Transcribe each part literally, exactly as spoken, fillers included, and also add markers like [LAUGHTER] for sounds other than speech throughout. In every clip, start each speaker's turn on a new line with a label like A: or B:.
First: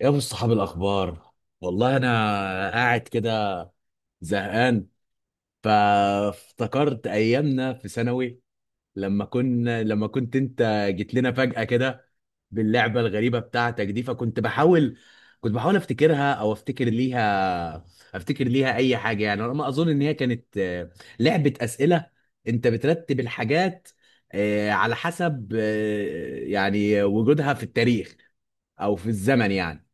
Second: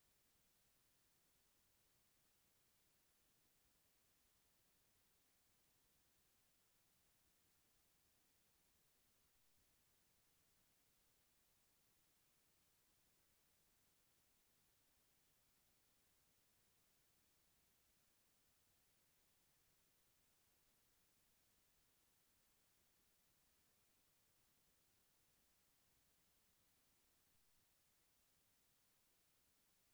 A: يا ابو الصحاب الاخبار، والله انا قاعد كده زهقان. فافتكرت ايامنا في ثانوي لما كنا لما كنت انت جيت لنا فجأة كده باللعبة الغريبة بتاعتك دي. فكنت بحاول، كنت بحاول افتكرها او افتكر ليها، افتكر ليها اي حاجة. يعني انا ما اظن ان هي كانت، آه، لعبة اسئلة. انت بترتب الحاجات آه، على حسب آه، يعني وجودها في التاريخ او في الزمن يعني.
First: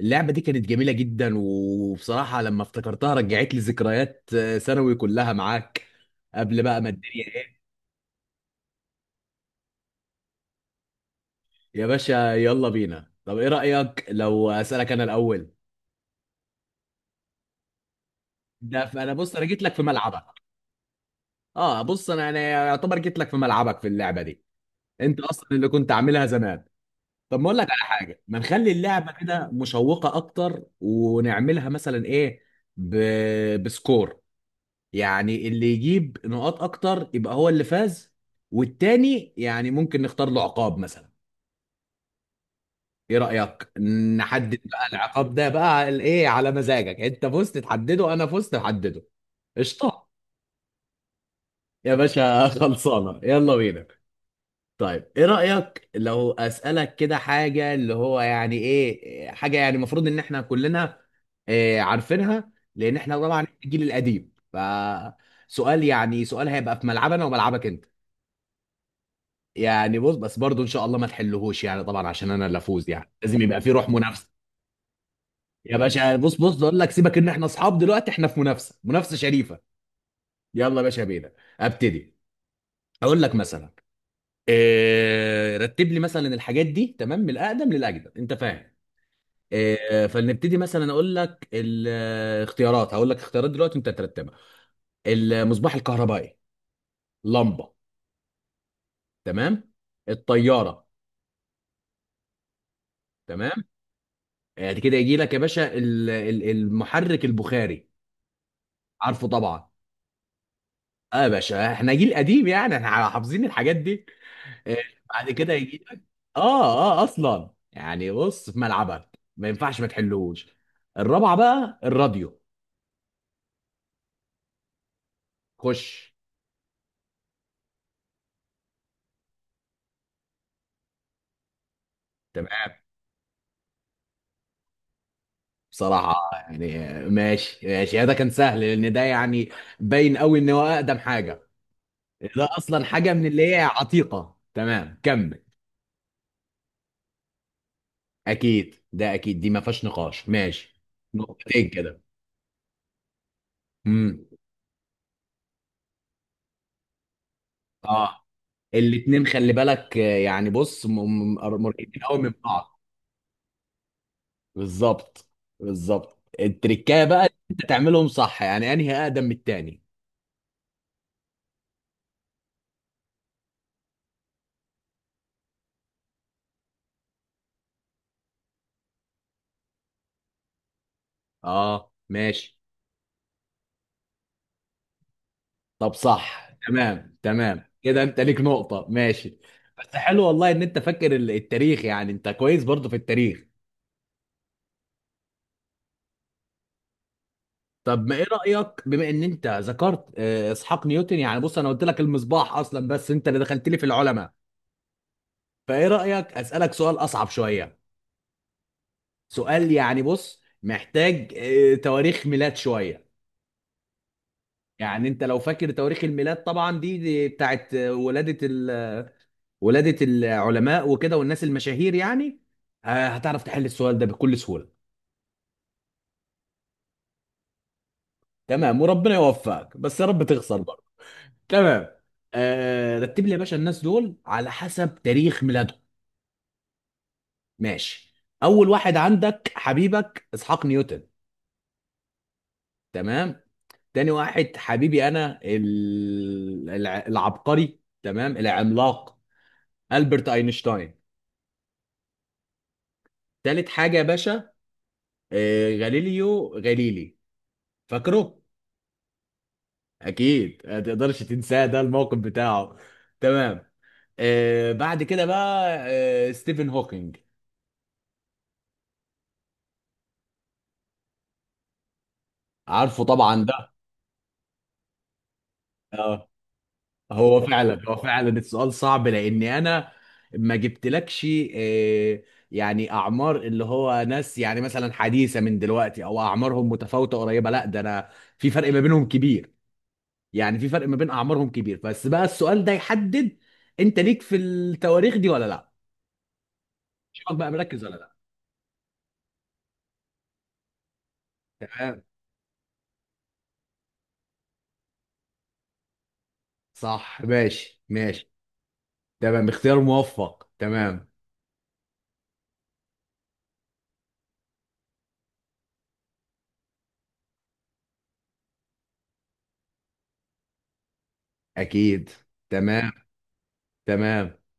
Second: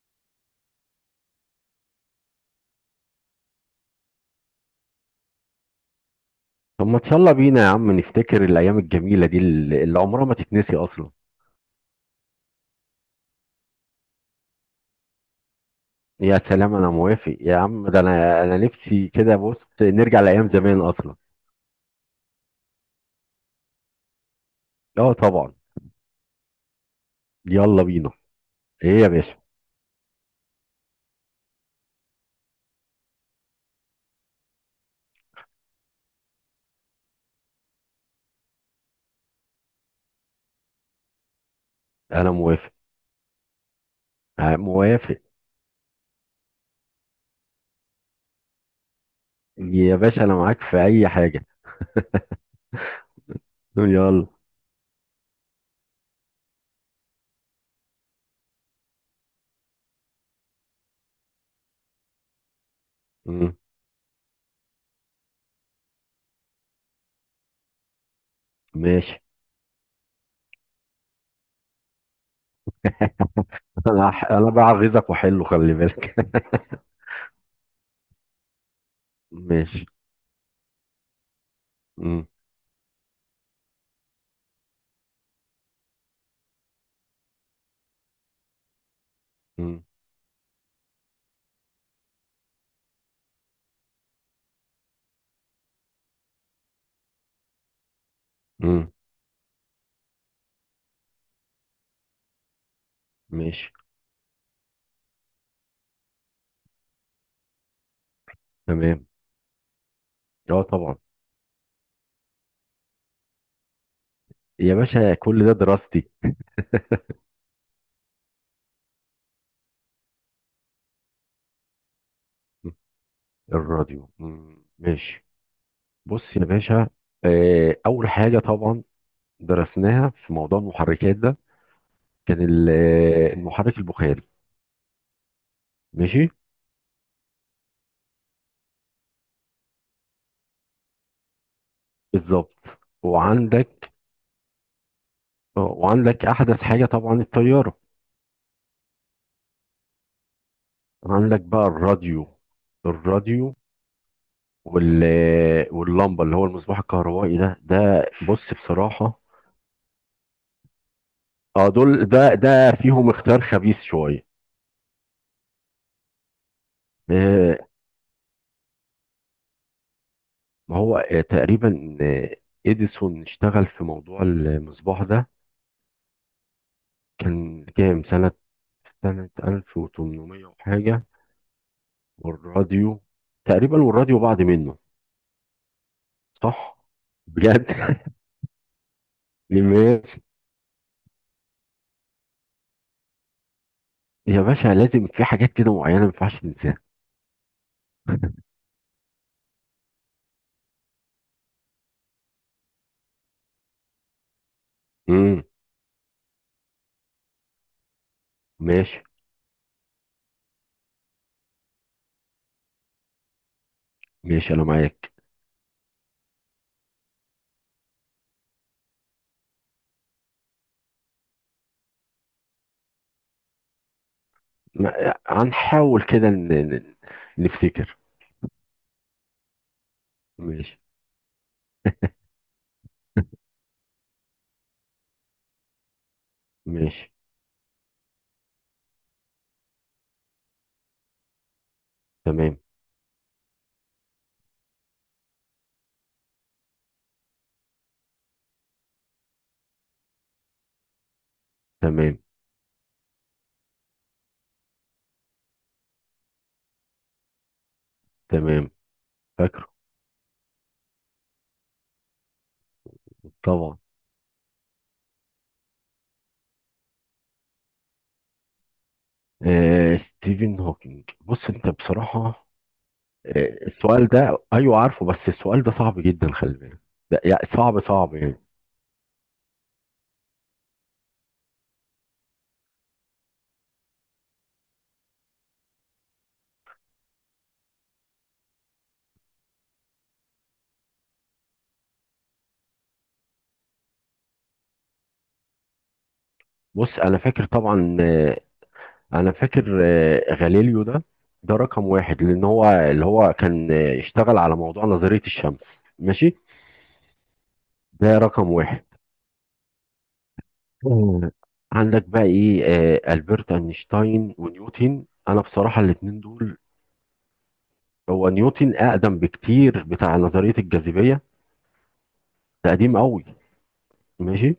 A: اللعبة دي كانت جميلة جدا، وبصراحة لما افتكرتها رجعت لي ذكريات آه، ثانوي كلها معاك قبل بقى
B: طب
A: ما
B: ما
A: الدنيا
B: تشالله
A: ايه.
B: بينا يا عم نفتكر الأيام الجميلة دي اللي اللي عمرها ما تتنسي أصلا.
A: يا باشا يلا بينا، طب ايه رأيك لو اسألك انا الاول؟
B: يا سلام، أنا موافق يا عم، ده أنا أنا
A: ده
B: نفسي
A: فانا بص،
B: كده،
A: انا
B: بص
A: جيت لك في
B: نرجع
A: ملعبك.
B: لأيام زمان أصلا.
A: اه بص، انا انا يعتبر جيت لك في ملعبك في اللعبة دي.
B: أه
A: انت اصلا
B: طبعا.
A: اللي كنت عاملها زمان. طب ما اقول لك على
B: يلا بينا.
A: حاجة، ما نخلي
B: إيه يا
A: اللعبة
B: باشا؟
A: كده مشوقة اكتر ونعملها مثلا ايه، ب... بسكور. يعني اللي يجيب نقاط اكتر يبقى هو اللي فاز، والتاني يعني ممكن نختار له عقاب مثلا.
B: أنا موافق.
A: ايه رأيك؟
B: آه،
A: نحدد بقى
B: موافق.
A: العقاب ده بقى على ايه، على مزاجك. انت فزت تحدده، انا فزت احدده.
B: يا
A: قشطة.
B: باشا أنا معاك في أي حاجة.
A: يا باشا [LAUGHS] خلصانة، يلا بينا.
B: يلا.
A: طيب ايه رأيك لو اسألك كده حاجة اللي هو يعني ايه حاجة يعني المفروض ان احنا كلنا إيه عارفينها، لان احنا طبعا
B: مم.
A: الجيل القديم. فسؤال، يعني سؤال هيبقى في ملعبنا وملعبك انت.
B: ماشي.
A: يعني بص، بس برضو ان شاء الله ما تحلهوش. يعني طبعا عشان انا اللي افوز، يعني لازم يبقى في
B: [LAUGHS]
A: روح
B: أنا
A: منافسه.
B: هح- أنا بعغيظك وأحله، خلي
A: يا باشا
B: بالك.
A: بص، بص اقول لك سيبك، ان احنا اصحاب دلوقتي، احنا في منافسه، منافسه
B: [LAUGHS]
A: شريفه.
B: ماشي.
A: يلا يا باشا بينا. ابتدي.
B: مم.
A: اقول لك مثلا، إيه رتب لي مثلا الحاجات دي، تمام، من الاقدم للاجدد، انت فاهم.
B: مم.
A: إيه فلنبتدي. مثلا اقول لك الاختيارات، هقول لك اختيارات دلوقتي انت ترتبها. المصباح الكهربائي، لمبه،
B: مم.
A: تمام. الطياره، تمام.
B: ماشي.
A: يعني كده يجي لك يا باشا ال- ال- المحرك البخاري،
B: تمام.
A: عارفه طبعا.
B: أه طبعا.
A: اه يا باشا احنا جيل قديم، يعني احنا حافظين الحاجات دي.
B: يا
A: آه،
B: باشا
A: بعد
B: كل
A: كده
B: ده
A: يجي لك،
B: دراستي.
A: اه اه اصلا يعني بص في ملعبك ما ينفعش ما تحلوش. الرابعه بقى الراديو.
B: الراديو. مم. ماشي.
A: خش.
B: بص يا باشا، آه، اول حاجه طبعا درسناها في موضوع المحركات ده كان ال-
A: تمام.
B: آه، المحرك البخاري.
A: بصراحه
B: ماشي.
A: يعني آه، ماشي ماشي، ده كان سهل لان ده يعني باين قوي ان هو اقدم حاجه. ده
B: بالظبط.
A: اصلا حاجه من اللي هي
B: وعندك،
A: عتيقه، تمام كمل.
B: آه، وعندك احدث حاجه طبعا الطياره.
A: اكيد، ده اكيد دي ما فيهاش نقاش، ماشي.
B: عندك بقى
A: نقطتين كده.
B: الراديو. الراديو.
A: امم.
B: وال آه، واللمبه اللي هو المصباح الكهربائي ده، ده
A: اه
B: بص بصراحه.
A: الاتنين خلي بالك، آه، يعني بص م- م-
B: اه
A: مريحين
B: دول
A: قوي من
B: ده ده
A: بعض.
B: فيهم اختيار خبيث شويه.
A: بالظبط، بالظبط. التركايه بقى إن
B: آه،
A: انت تعملهم صح، يعني انهي اقدم من التاني.
B: ما هو آه، تقريبا، آه، اديسون اشتغل في موضوع المصباح ده كان كام سنة، سنة ألف وتمنمية وحاجة.
A: اه ماشي.
B: والراديو تقريبا، والراديو بعض منه.
A: طب صح
B: صح؟
A: تمام تمام،
B: بجد.
A: كده
B: [LAUGHS]
A: انت ليك نقطة، ماشي. بس
B: ماشي.
A: حلو والله ان انت فاكر ال- التاريخ، يعني انت كويس برضه في التاريخ.
B: يا باشا لازم في حاجات كده معينة ما ينفعش ننساها.
A: طب ما ايه رأيك، بما ان انت ذكرت آه، اسحاق نيوتن، يعني بص انا قلت لك المصباح اصلا، بس انت اللي دخلت لي في العلماء.
B: امم.
A: فايه رأيك اسألك سؤال اصعب شوية.
B: ماشي.
A: سؤال يعني بص محتاج آه، تواريخ ميلاد شوية.
B: ماشي أنا
A: يعني
B: معاك.
A: انت لو فاكر تواريخ الميلاد، طبعا دي، دي بتاعت آه، ولادة ال... ولادة العلماء وكده والناس المشاهير يعني، آه، هتعرف تحل السؤال ده بكل سهولة.
B: ما- هنحاول كده ن- ن- نفتكر.
A: تمام وربنا يوفقك بس يا رب تخسر
B: ماشي.
A: برضه. تمام. آه، رتب لي يا باشا الناس دول على حسب تاريخ ميلادهم،
B: ماشي.
A: ماشي. اول واحد عندك حبيبك اسحاق نيوتن،
B: تمام.
A: تمام. تاني واحد حبيبي انا ال- الع- العبقري تمام العملاق البرت اينشتاين.
B: تمام.
A: تالت حاجه يا باشا آه، غاليليو غاليلي، فاكره.
B: تمام. فاكره
A: اكيد ما تقدرش تنساه، ده الموقف بتاعه، تمام.
B: طبعا.
A: آه، بعد كده بقى آه، ستيفن هوكينج،
B: آه ستيفن هوكينج، بص انت بصراحة،
A: عارفه طبعا
B: آه
A: ده.
B: السؤال ده، ايوه عارفه، بس السؤال ده صعب
A: آه.
B: جدا خلي بالك. ده-
A: هو
B: يعني صعب
A: فعلا، هو
B: صعب
A: فعلا
B: يعني.
A: السؤال صعب، لاني انا ما جبتلكش آه، يعني اعمار اللي هو ناس يعني مثلا حديثه من دلوقتي او اعمارهم متفاوته قريبه، لا ده انا في فرق ما بينهم كبير. يعني في فرق ما بين اعمارهم كبير. بس بقى السؤال ده يحدد انت ليك في التواريخ دي ولا لا،
B: بص انا
A: شوفك
B: فاكر
A: بقى مركز ولا
B: طبعا،
A: لا.
B: آه، انا فاكر، آه، غاليليو ده، ده رقم
A: تمام،
B: واحد لان هو اللي هو كان آه، اشتغل على موضوع نظرية الشمس. ماشي.
A: صح ماشي
B: ده
A: ماشي.
B: رقم واحد.
A: تمام، اختيار موفق، تمام.
B: آه، عندك بقى ايه، آه، البرت اينشتاين ونيوتن. انا بصراحة الاتنين دول، هو نيوتن اقدم بكتير، بتاع نظرية الجاذبية.
A: اكيد،
B: ده
A: تمام
B: قديم قوي.
A: تمام.
B: ماشي.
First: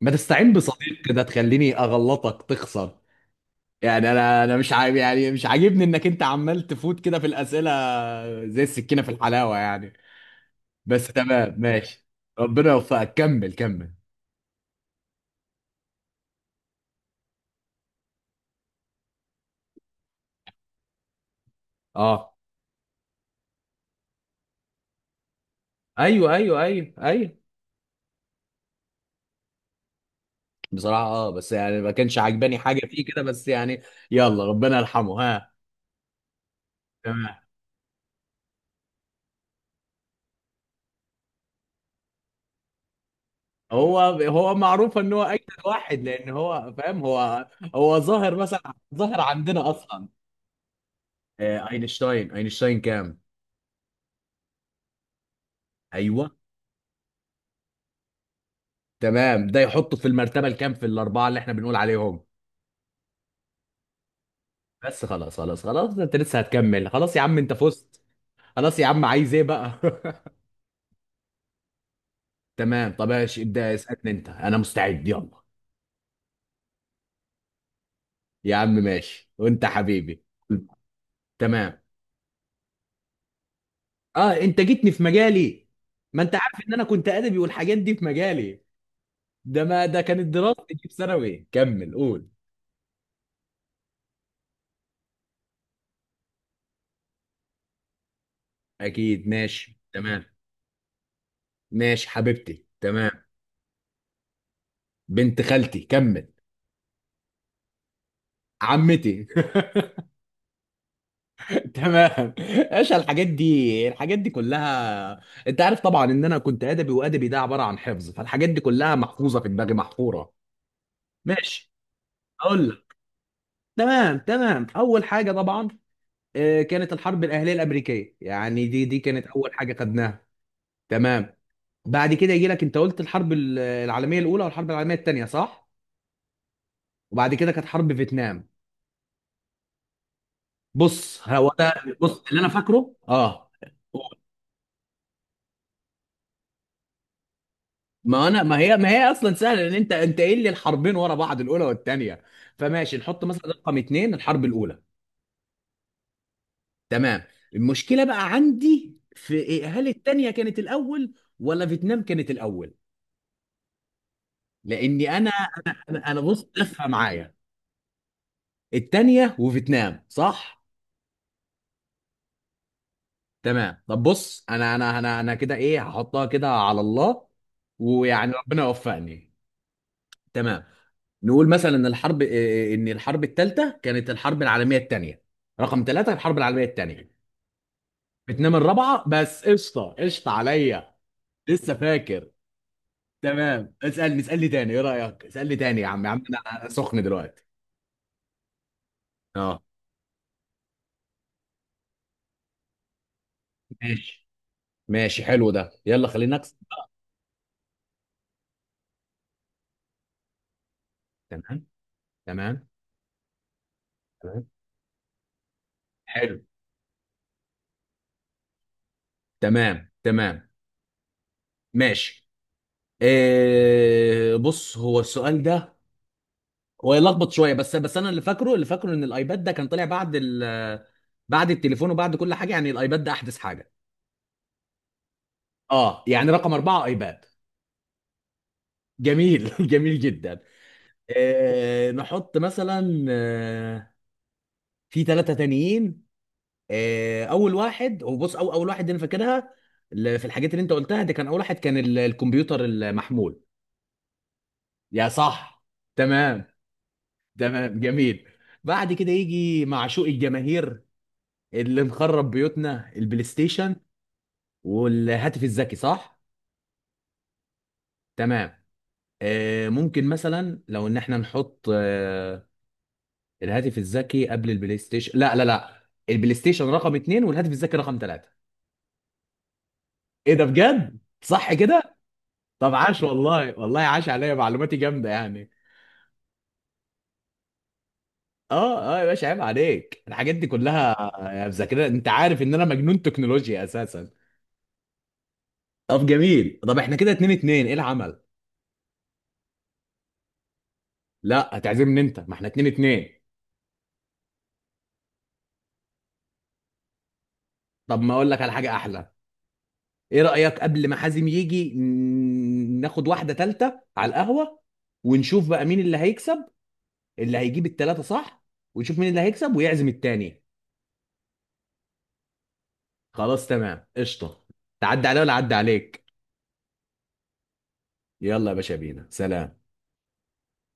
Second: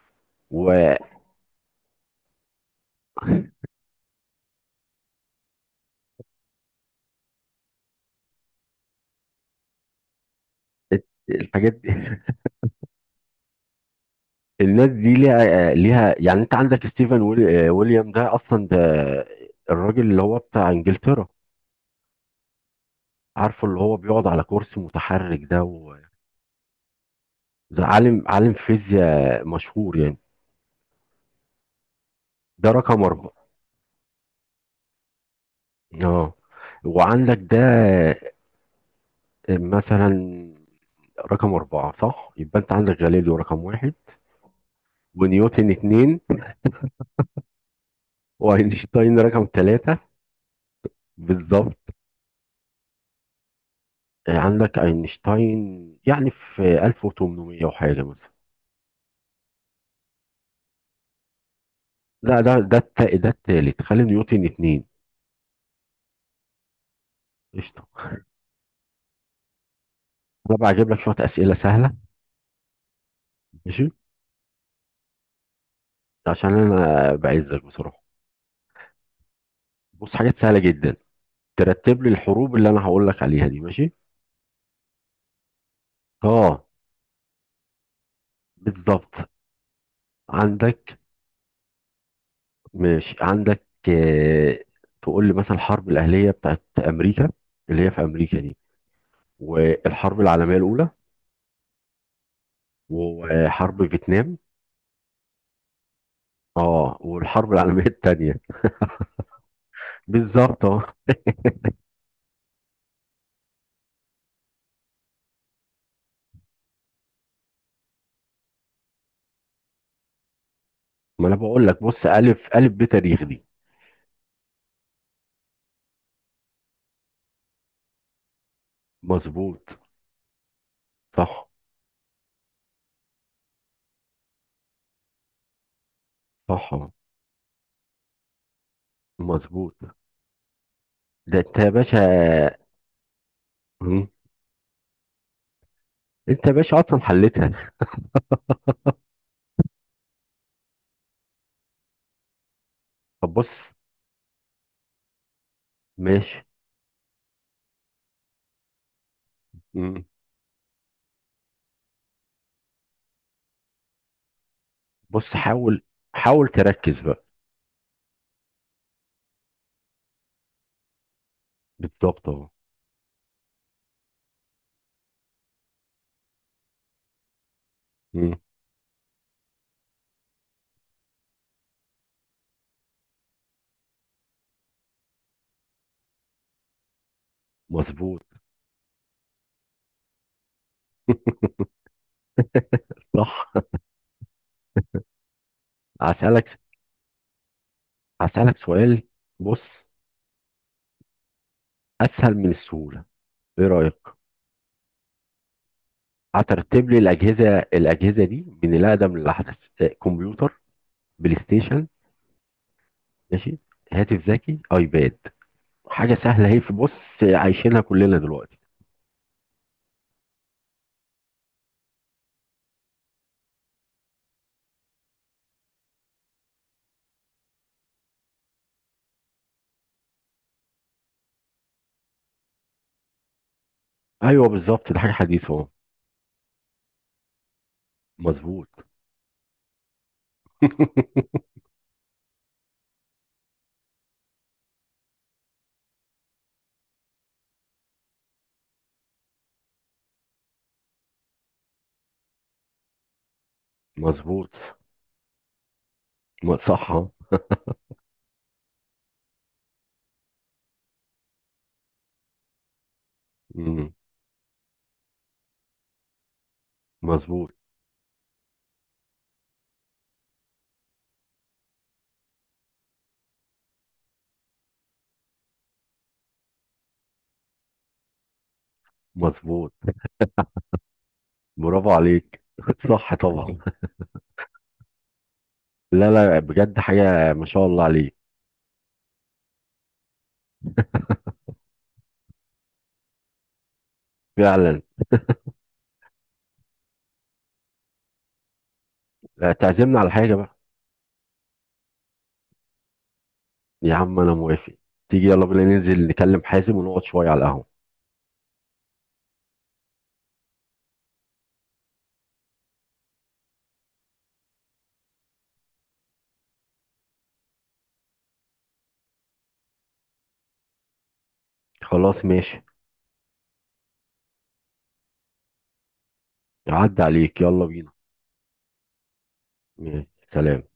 A: ما تستعين بصديق كده تخليني اغلطك تخسر.
B: والحاجات.
A: يعني انا، انا مش عاجب، يعني مش عاجبني انك انت عمال تفوت كده في الاسئله، زي السكينه في الحلاوه يعني. بس تمام
B: [LAUGHS]
A: ماشي.
B: دي
A: ربنا يوفقك، كمل كمل.
B: الناس دي ليها ليها يعني. انت عندك ستيفن ويل- آه، ويليام ده، اصلا ده الراجل اللي هو بتاع انجلترا.
A: اه.
B: عارفه اللي هو بيقعد على كرسي متحرك ده و-.
A: ايوه ايوه ايوه ايوه.
B: ده عالم، عالم فيزياء مشهور يعني.
A: بصراحه اه بس يعني ما كانش عاجباني
B: ده
A: حاجه
B: رقم
A: فيه كده
B: اربعة.
A: بس يعني. يلا ربنا يرحمه، ها.
B: اه وعندك
A: تمام.
B: ده مثلا رقم اربعة. صح؟ يبقى انت عندك غاليليو رقم واحد،
A: هو هو معروف ان هو اجدد
B: ونيوتن
A: واحد،
B: اتنين،
A: لان هو فاهم، هو هو ظاهر مثلا،
B: واينشتاين
A: ظاهر
B: رقم
A: عندنا
B: ثلاثة.
A: اصلا. آه،
B: بالظبط.
A: اينشتاين، اينشتاين كام؟
B: آه، عندك اينشتاين يعني
A: ايوه.
B: في ألف وتمنمية وحاجة مثلا.
A: تمام، ده يحطه في المرتبه الكام في الاربعه اللي احنا بنقول عليهم.
B: لا ده ده الت- ده التالت، خلي نيوتن اتنين.
A: بس خلاص خلاص خلاص، انت لسه هتكمل، خلاص يا عم انت
B: قشطة.
A: فزت. خلاص يا عم، عايز ايه بقى؟ [LAUGHS]
B: أنا بقى هجيب لك شوية أسئلة سهلة.
A: تمام طب ماشي ابدا
B: ماشي.
A: اسالني انت، انا مستعد، يلا.
B: عشان أنا بعزك بصراحة.
A: يا عم ماشي وانت
B: بص،
A: حبيبي.
B: حاجات سهلة جدا.
A: تمام.
B: ترتب لي الحروب اللي أنا هقول لك عليها دي. ماشي.
A: اه انت جيتني في مجالي، ما انت عارف
B: أه.
A: ان انا كنت ادبي والحاجات دي في مجالي.
B: بالظبط.
A: ده ما ده كانت دراستي دي في
B: عندك،
A: ثانوي، كمل قول.
B: ماشي، عندك آه، تقول لي مثلا الحرب الأهلية بتاعت أمريكا، اللي هي في أمريكا دي،
A: اكيد ماشي
B: والحرب
A: تمام.
B: العالمية الأولى،
A: ماشي حبيبتي تمام.
B: وحرب فيتنام،
A: بنت خالتي كمل.
B: أه والحرب العالمية التانية.
A: عمتي [LAUGHS]
B: بالظبط أه.
A: تمام. ايش الحاجات دي، الحاجات دي كلها؟ انت عارف طبعا ان انا كنت ادبي، وادبي ده عباره عن حفظ، فالحاجات دي كلها محفوظه في دماغي محفوره.
B: ما أنا بقول
A: ماشي
B: لك بص، ألف
A: اقول
B: ألف
A: لك.
B: بتاريخ دي.
A: تمام تمام اول حاجه طبعا آه، كانت الحرب الاهليه الامريكيه، يعني دي دي كانت اول
B: مظبوط.
A: حاجه خدناها. تمام.
B: صح.
A: بعد كده يجي لك انت قلت الحرب ال- العالميه الاولى والحرب العالميه الثانيه، صح.
B: صح.
A: وبعد كده كانت حرب فيتنام.
B: مظبوط.
A: بص
B: ده
A: هو
B: انت يا
A: ده. بص اللي انا
B: باشا.
A: فاكره، اه.
B: مم. انت يا باشا اصلا حلتها.
A: ما انا، ما هي ما هي اصلا سهله، لان انت انت قايل لي الحربين ورا بعض، الاولى والثانيه. فماشي نحط
B: طب
A: مثلا
B: بص.
A: رقم اتنين الحرب الاولى.
B: ماشي.
A: تمام. المشكله بقى عندي في إيه، هل
B: مم.
A: الثانيه كانت الاول ولا فيتنام كانت الاول؟ لاني
B: بص
A: انا انا
B: حاول،
A: انا أنا
B: حاول
A: بص لفه
B: تركز بقى.
A: معايا. الثانيه وفيتنام صح.
B: بالظبط اهو.
A: تمام، طب بص انا انا انا انا كده ايه، هحطها كده على الله ويعني
B: مم.
A: ربنا يوفقني. تمام. نقول مثلا ان الحرب آه، ان الحرب الثالثه كانت الحرب العالميه الثانيه. رقم ثلاثه الحرب العالميه الثانيه،
B: مظبوط.
A: فيتنام الرابعه. بس قشطه قشطه عليا،
B: [LAUGHS]
A: لسه فاكر.
B: صح.
A: تمام، اسالني اسالني تاني، ايه رايك اسالني تاني، يا عم يا عم
B: هسألك،
A: انا سخن دلوقتي.
B: هسألك سؤال.
A: اه
B: بص، اسهل من السهولة. ايه رأيك؟
A: ماشي. ماشي حلو ده، يلا خلينا نكسب.
B: هترتب لي الاجهزة الاجهزة دي من الاقدم للاحدث. اه، كمبيوتر، بلاي
A: تمام.
B: ستيشن.
A: تمام.
B: ماشي. هاتف
A: تمام
B: ذكي، ايباد. حاجة
A: حلو.
B: سهلة اهي، في بص عايشينها كلنا دلوقتي.
A: تمام تمام ماشي. إيه بص هو السؤال ده ويلخبط شويه، بس بس انا اللي فاكره، اللي فاكره ان الايباد ده كان طالع بعد ال، بعد التليفون وبعد كل حاجه، يعني الايباد ده احدث حاجه.
B: ايوه بالظبط، ده حاجه حديثه اهو.
A: اه يعني رقم اربعه ايباد.
B: مظبوط.
A: جميل [LAUGHS] جميل جدا.
B: [LAUGHS]
A: آه نحط مثلا آه، في ثلاثه تانيين. آه اول واحد هو بص، أو اول واحد انا فاكرها ل- في الحاجات اللي انت قلتها دي، كان اول واحد كان ال- الكمبيوتر المحمول،
B: مظبوط.
A: يا صح. تمام
B: م- صح أهو.
A: تمام جميل. بعد كده يجي معشوق الجماهير، اللي مخرب بيوتنا، البلاي ستيشن
B: مم.
A: والهاتف الذكي، صح.
B: مظبوط.
A: تمام. آه ممكن مثلا لو ان احنا نحط آه، الهاتف الذكي قبل البلاي ستيشن، لا لا لا، البلاي ستيشن رقم اتنين والهاتف الذكي رقم ثلاثة.
B: مظبوط.
A: ايه ده بجد صح
B: برافو
A: كده.
B: عليك.
A: طب
B: [LAUGHS]
A: عاش
B: صح طبعا.
A: والله، والله عاش عليا، معلوماتي جامدة يعني.
B: لا لا، بجد حاجه ما شاء الله عليك.
A: اه اه يا باشا عيب عليك الحاجات دي كلها، آه، مذاكرها، انت عارف ان انا مجنون تكنولوجيا اساسا.
B: فعلا.
A: طب جميل، طب احنا كده اتنين اتنين، ايه العمل؟
B: لا، تعزمنا على حاجه بقى.
A: لا هتعزمني انت، ما احنا اتنين اتنين.
B: يا عم انا موافق. تيجي يلا بينا ننزل نكلم حازم ونقعد شويه على القهوه.
A: طب ما اقول لك على حاجة احلى، ايه رأيك قبل ما حازم يجي ن- ناخد واحدة تالتة على القهوة، ونشوف بقى مين اللي هيكسب، اللي هيجيب التلاتة صح، ونشوف مين اللي هيكسب ويعزم التاني.
B: خلاص ماشي.
A: خلاص تمام قشطة. تعدي عليا ولا عدي عليك؟
B: عدى عليك، يلا بينا.
A: يلا يا باشا بينا، سلام.
B: ماشي. سلام.